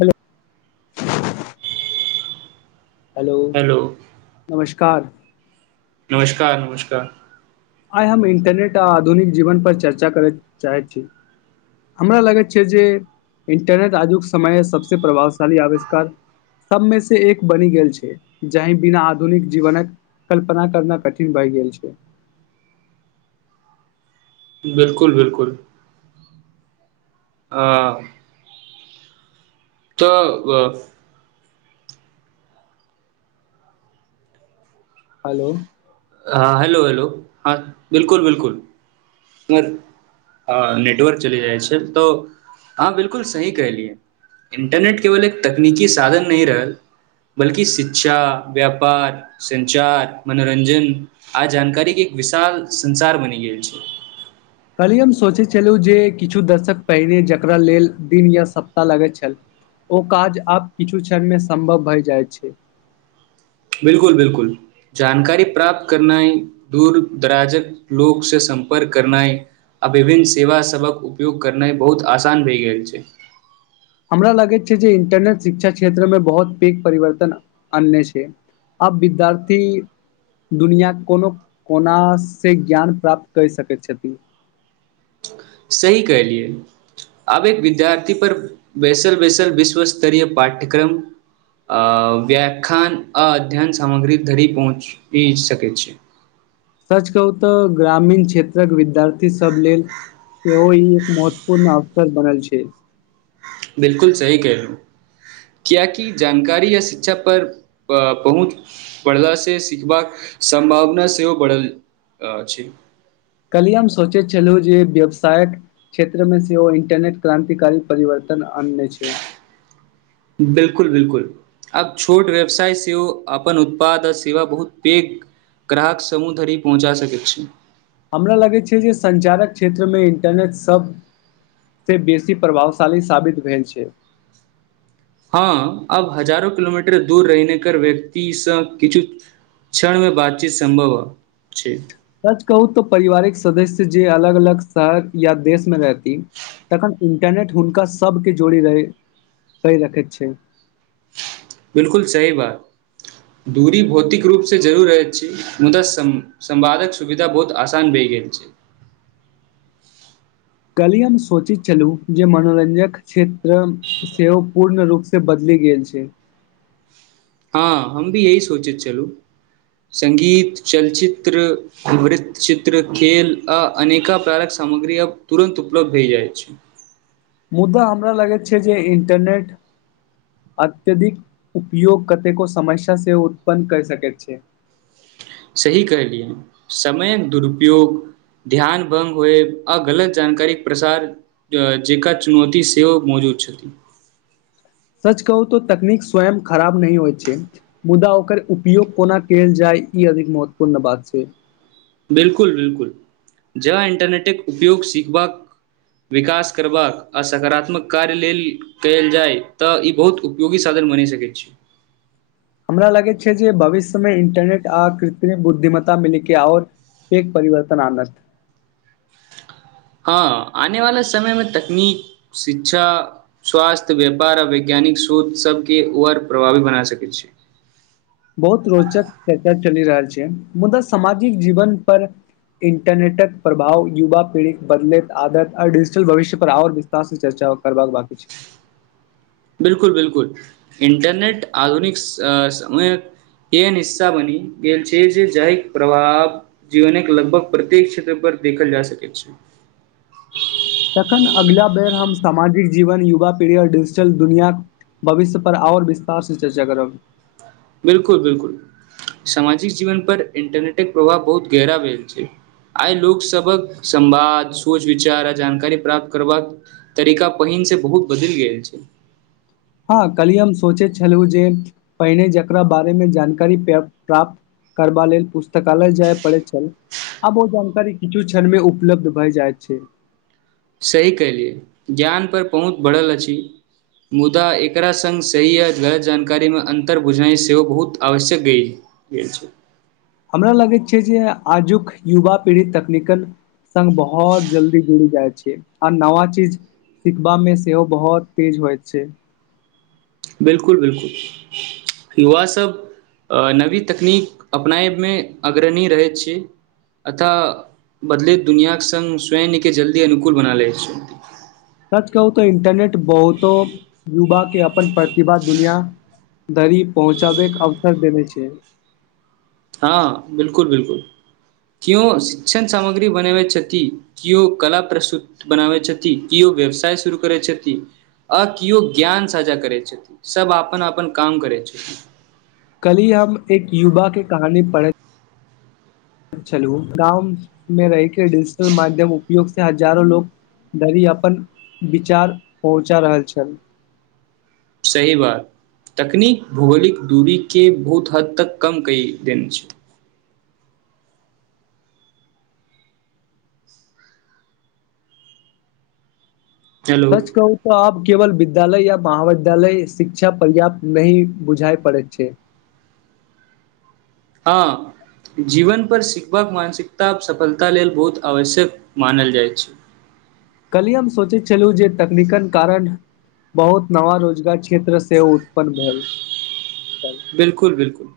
Hello hello hello नमस्कार नमस्कार नमस्कार आइ हम इंटरनेट आ आधुनिक जीवन पर चर्चा करैय चाहै छी हमरा लगैत छै जे इंटरनेट आजुक समय सभसँ प्रभावशाली आविष्कार सबमे से एक बनि गेल छै जहि बिना आधुनिक जीवनक कल्पना करना कठिन भैय गेल छै बिल्कुल बिल्कुल आ तऽ ग हालौ हँ हेलौ हेलौ हँ बिल्कुल बिल्कुल हँ नेटवर्क चलि जाइ छै तऽ हँ बिल्कुल सही कहलियै इंटरनेट केवल एक तकनीकी साधन नहि रहल बल्कि शिक्षा व्यापार संचार मनोरंजन आ जानकारीक एक विशाल संसार बनि गेल छै कल्हि हम सोचै छलु जे किछु दशक पहिरे जकरा लेल दिन या सप्ताह लगैत छल ओ काज आब किछु क्षणमे सम्भव भए जाइत छै बिल्कुल बिल्कुल जानकारी प्राप्त करनाए दूरदराजक लोक से सम्पर्क करनाय आ विभिन्न सेवा सभक उपयोग करनाइ बहुत आसान भए गेल छै हमरा लागैत छै जे इंटरनेट शिक्षा क्षेत्रमे बहुत पैग परिवर्तन आनने छै आब विद्यार्थी दुनिया कोनो कोना से ज्ञान प्राप्त कैर सकैत छथि [inaudible] सही कहलिऐ आब एक विद्यार्थी पर बैसल बैसल विश्व स्तरीय पाठ्यक्रम आ व्याख्यान आ अध्ययन सामग्री धरी पहुँची सकै छै सच कहू तऽ ग्रामीण क्षेत्रक विद्यार्थी सभ लेल सेहो ई महत्वपूर्ण अवसर बनल छै बिल्कुल सही केहलू कियाकी जानकारी या शिक्षा पर पहुँच पर्दा से सिखबाक सम्भावना सेहो बढ़ल अछि कल्हि हम सोचैत छलहुँ जे व्यवसायक क्षेत्रमे सेहो इंटरनेट क्राान्तिकारी परिवर्त न आनने छै बिल्कुल बिल्कुल आब छोट व्यवसाय सेहो अपन उत्पाद आ सेवा बहुत पेघ ग्राहक समूह धरि पहुँचा सकै छी हमरा लगै छै जे संचारक क्षेत्रमे इंटरनेट सभ से बेसी प्रभावशाली साबित भेल छै हँ अब हजारो किलोमीटर दूर रहिने कर व्यक्ति सभ किछु क्षणमे बातचीत सम्भव छै सच कहू त परारिवारिक सदस्य जे अलग अलग शहर या देशमे रहती तखन इन्टरनेट हुनका सभकेँ जोड़ि रहै क रखैत छै बिलकुल सही बात दूरी भौतिक रूपसँ जरूर रहैत छी मुदा सं संवादक सुविधा बहुत आसान भेल [unintelligible] [inaudible] कलिय हम सोचैत छलूं जे मनोरंजक क्षेत्र सेहो पूर्ण रूपसँ बदल गेल छै हँ हम भी यही सोचैत छलहुँ संगीत चलचित्र वृत्तचित्र खेल आ अनेका प्रारक सामग्री आब तुरन्त उपलब्ध होइ जाइ छै [inaudible] मुदा हमरा लगैत छै जे इन्टरनेट अत्यधिक उपयोग कतेको समस्या से उत्पन्न कय सकैत छै [inaudible] सही कहलियै समयक दुरुपयोग ध्यान भंग होए अ गलत जानकारी प्रसार जेकां चुनौती सेहो मौजूद [unintelligible] [inaudible] सच कहू तऽ तकनीक स्वयं खराब नहि होइ छै मुदा ओकर उपयोग कोना कयल जाय ई अधिक महत्वपूर्ण बात छै बिलकुल बिलकुल जं इंटरनेटके उपयोग सीखबाक विकास करबाक आ सकारात्मक कार्य लेल कयल जाय तऽ ई बहुत उपयोगी साबि मनी सकै छी [inaudible] हमरा लगैत छै जे भविष्यमे इंटरनेट आ कृत्रिम बुद्धिमता मिलैके आओर पैघ परिवर्तन आनत हँ आने वाले समयमे तकनीक शिक्षा स्वास्थ्य व्यापार आ विज्ञान तनिक श्रोत सब के आओर प्रभावी बना सकैत छी [inaudible] बहुत रोचक चर्चा चलि रहल मुदा सामाजिक जीवन पर इंटरनेटक प्रभाव युवा पीढ़िक बदलैत आदत आ डिजिटल भविष्य पर आओर विस्तार से चर्चा करबाक बांकी छै बिलकुल बिलकुल इंटरनेट आधुनिक स समय एहेन हिस्सा बनि गेल छै जे जाहि प्रभाव जीवनक लगभग प्रत्येक क्षेत्र पर देखल जा सकैत छै [inaudible] तखन अगिला बेर हम सामाजिक जीवन युवा पीढ़ी आओर डिजिटल दुनियांक भविष्य पर आओर विस्तार से चर्चा करब बिलकुल बिलकुल सामाजिक जीवन पर इंटरनेट प्रभाव बहुत गेहरा भेल छै आइ लोक सबक संवाद सोच विचार आ जानकारी प्राप्त करबाक तरीका पहिल से बहुत बदलि गेल छै [inaudible] हँ कल्हि हम सोचैत छलहुँ जे पहिने जेकरा बारेमे जानकारी प प्राप्त करबा लेल पुस्तकालय जाय परैत छल आब ओ जानकारी किछु क्षणमे उपलब्ध भऽ जाइत छै सही कयलियै ज्ञानपर पहुँच बढ़ल अछि मुदा एकरा संग सही आ गलत जानकारी मे अन्तर बुझनाइ सेहो बहुत आवश्यक गेल छै हमरा लागैत छै जे आजुक युवा पीढ़ी तकनीकल संग बहुत जल्दी जुड़ि जाइत छै आ नवा चीज सिखबामे सेहो बहुत तेज होइत छै बिलकुल बिलकुल युवा सब नवी तकनीक अपनायमे अग्रणी रहैत छी अथवा बदलैत दुनिआके संग स्वयं के जल्दी अनुकूल बना लैत छी सच कहू तऽ इन्टरनेट बहुतो युवा के अपन प्रतिभाक दुनिया धरि पहुँचा बैके अवसर देने छै हँ बिलकुल बिलकुल कियो शिक्षण सामग्री बनेवति छथि कियो कला प्रस्तुति बनाबे छथि कियो व्यवसाय शुरू करैत छथि अ किओ ज्ञान साझा करै छथिन सब अपन अपन काम करै छथिन कल्हि हम एक युवा के कहानी पढ़ै छलू गाँवमे रहिके डिजिटल माध्यम उपयोग से हजारो लोक धरी अपन विचार पहुँचा रहल छल सही बात तकनीक भौगोलिक दूरी के बहुत हद तक कम कऽ देने छै हेलो सच कहू तऽ आब केवल विद्यालय या महाविद्यालय शिक्षा पर्याप्त नहि बुझाय पड़ैत छै हँ जीवन पर सिखबाक मानसिकता आ सफलता लेल बहुत आवश्यक मानल जाइत छै काल्हि हम सोचैत छलहुँ जे तकनीकन कारण बहुत नवा रोजगार क्षेत्र क्षेत्र से उत्पन्न भेल छल बिलकुल बिलकुल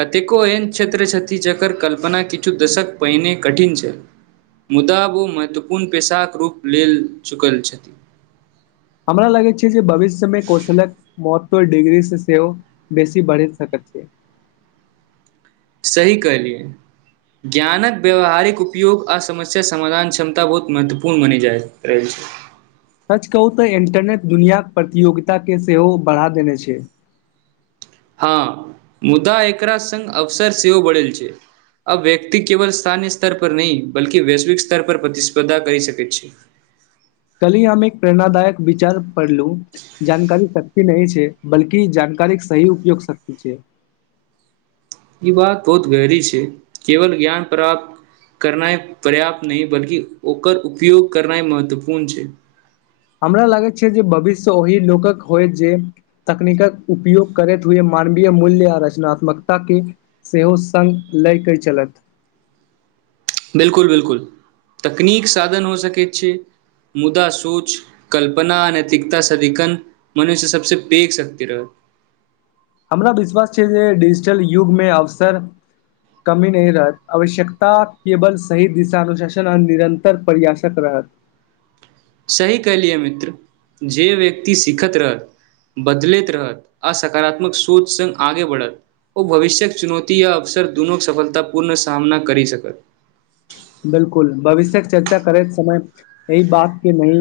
कतेको एहन क्षेत्र छथि जकर कल्पना किछु दशक पहिने कठिन छल मुदा ओ महत्वपूर्ण पेशाक रूप लेल चुकल छथि हमरा लगैत छै जे भविष्य मे कौशलक महत्त्व डिग्री से सेहो बेसी बढ़ि सकैत छै सही कहलियै ज्ञानक व्यावहारिक उपयोग आ समस्या समाधान क्षमता बहुत महत्वपूर्ण मनीजा रहल छै [inaudible] सच कहू तऽ इंटरनेट दुनियाक प्रतियोगिता के सेहो बढ़ा देने छै हँ मुद्दा एकरा संग अवसर सेहो बढ़ल छै आब व्यक्ति केवल स्थानीय स्तर पर नहि बल्कि वैश्विक स्तर पर प्रतिस्पर्धा कय सकै छै [inaudible] कल्हि हम एक प्रेरणादायक विचार पढ़लू जानकारी शक्ति नहि छै बल्कि जानकार जानकारी सही उपयोग शक्ति छै ई बात बहुत गहरी छै केवल ज्ञान प्राप्त करनाइ पर्याप्त नहि बल्कि ओकर उपयोग करनाइ महत्वपूर्ण छै हमरा लागैत छै जे भविष्य ओहि लोकक होय जे तकनीकक उपयोग करैत हुए मानवीय मूल्य आ रचनात्मकता के सेहो संग लय के चलत [inaudible] बिलकुल बिलकुल तकनीक साधन हो सकैत छै मुदा सोच कल्पना नैतिकता सदिखन मनुष्य सबसे पेघ शक्ति रहत हमरा विश्वास छै जे डिजिटल युगमे अवसर कमी नहि रहत आवश्यकता केवल सही दिशानुशासन आ निरन्तर प्रयासक रहत [inaudible] सही कहलियै मित्र जे व्यक्ति सिखैत रहै बदलैत रहत अआसकारात्मक सोच संग आगे बढ़त ओ भविष्यक चुनौती या अवसर दुनू सफलता पूर्ण सामना करि सकत बिलकुल भविष्यक चर्चा करैत समय अय बात के नहि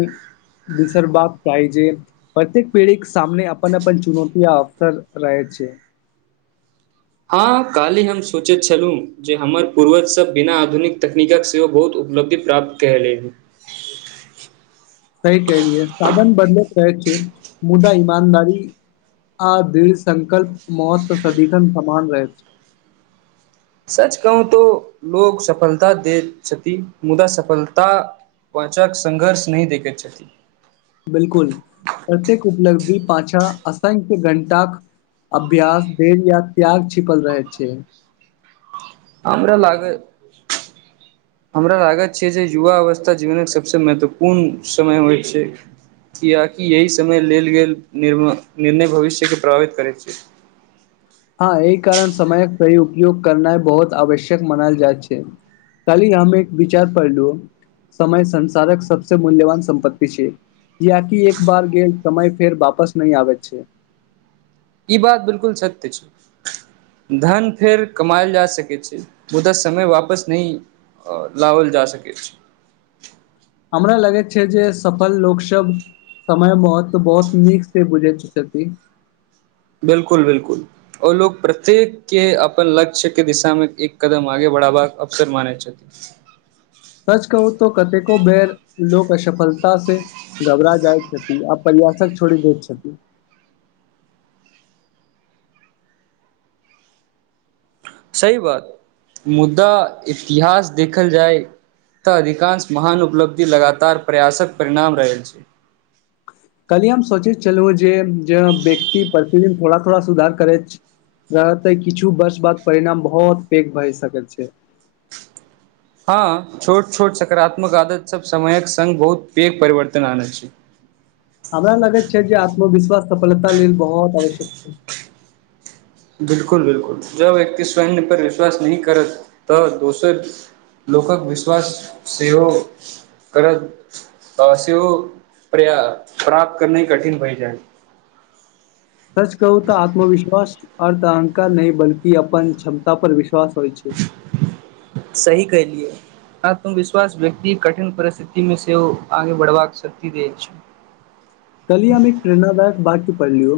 विसर बाप कहि जे प्रत्येक पीढ़ीक सामने अपन अपन चुनौती अवसर रहै छै हँ काल्हि हम सोचैत छलहुँ जे हमर पूर्वजसभ बिना आधुनिक तकनीकक सेहो बहुत उपलब्धि प्राप्त कय लेब [inaudible] सही कलियै साधन बदलैत रहै छै मुदा ईमानदारी आ दृढ़ संकल्प मौत सदिखन समान रहै छै सच कहू तो लोग सफलता दे छथि मुदा सफलता पाछाक संघर्ष नै देखे छथि बिलकुल प्रत्येक उपलब्धि पाछा असंख्य घण्टा अभ्यास देर या त्याग छिपल रह छै हमरा लागै हमरा लागत छै जे युवा अवस्था जीवनक सभसँ महत्वपूर्ण समय होइ छै कियाकी यही समय लेल गेल निर्णय भविष्यके प्रभावित करैत छै [unintelligible] हँ अहीं कारण समयक सही उपयोग करनाय बहुत आवश्यक मनायल जाइत छै काल्हि हम एक विचार पढ़लूं समय संसारक सबसं मूल्यवान सम्पत्ति छै कियाकी एक बार गेल समय फेर वापस नहि आबै छै ई बात बिलकुल सत्य छै धन फेर कमाायल जा सकै छै मुदा समय वापस नहि अ लावल जा सक छै हमरा लगै छै जे सफल लोकसब समय महत्व बहुत नीक से बुझैय छथि बिलकुल बिलकुल ओ लोक प्रत्येक के अपन लक्ष्य के दिशामे एक कदम आगे बड़ा ब अफ्सर मान छथि [inaudible] सच कहू तो कतेको बेर लोक असफलता से घबरा जाइत छथिन आब प्रयास कथक छोड़ि दै छथि सही बात मुदा इतिहास देखल जाय तऽ अधिकांश महान उपलब्धि लगातार प्रयासक परिणाम रहल छै काल्हि सोचैत छलौहु जे व्यक्ति प्रतिदिन थोड़ा थोड़ा सुधार करैत रहते किछु वर्ष बाद परिणाम बहुत पैघ भए सकैत छै हँ छोट छोट सकारात्मक आदत सब समयक संगङ्ग बहुत पेघ परिवर्तन आन छै हमरा लगैत छै जे आत्मविश्वास सफलता लेल बहुत आवश्यक छै बिलकुल बिलकुल जब व्यक्त स्वय पर विश्वास नहि करत तऽ दोसर लोकक विश्वास सेहो करत सेहो प्र्या प्राप्त करना ह कठिन भइ जाए [unintelligible] सच कहू तऽ आत्मविश्वास अर्थ अहंकार नहि बल्कि अपन क्षमता पर विश्वास होइ छै [unintelligible] सही कहलियए आत्मविश्वास व्यक्ति कठिन परिस्थिति मे सेहो आगे बढ़बाक शक्ति द छै [unintelligible] कली हम एक प्रेरणादायक वाक्य पढ़लियौ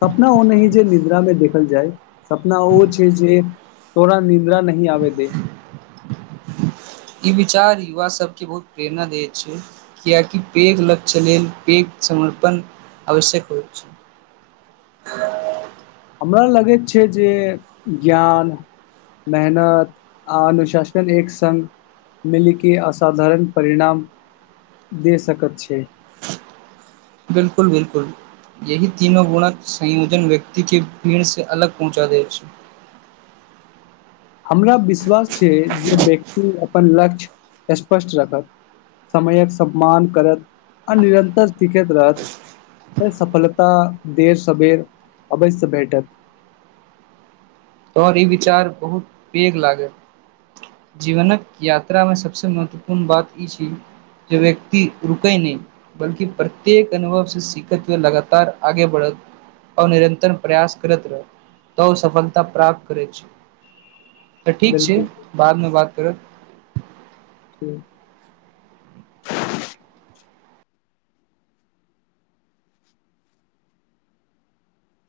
सपना ओ नहि जे निद्रा मे देखल जाय सपना ओ छै जे तोरा निद्रा नहि आबे दे ई विचार युवा सभके बहुत प्रेरणा दैत छै कियाकि पेघ लक्ष्य लेल पेघ समर्पण आवश्यक होइछ। हमरा लगैत छैय जे ज्ञान मेहनत आ अनुशासन एक संग मिलके असाधारण परिणाम दे सकत छैय। बिलकुल-बिलकुल। यही तीनो गुणक संयोजन व्यक्ति के भीड़ से अलग पहुँचा दैए अइछ। [inaudible] हमरा विश्वास छैय जे व्यक्ति अपन लक्ष्य स्पष्ट रखत, समयक सम्मान करत, आ निरन्तर सिखैत रहत, त सफलता देर-सबेर अवश्य भेटत। [inaudible] पर इ विचार बहुत पैघ लागैए, जीबनक यात्रामे सभसँ महत्वपूर्ण बात इ छैय जे व्यक्ति रुकैय नहि बल्कि प्रत्येक अनुभव सँ सिखैत हुए लगातार आगे बढ़ैत आ निरंन्तर प्रयास करैत रहए तब सफलता प्राप्त करैय छै तऽ ठीक छै बिलकुल बादमे बात करब। हुं।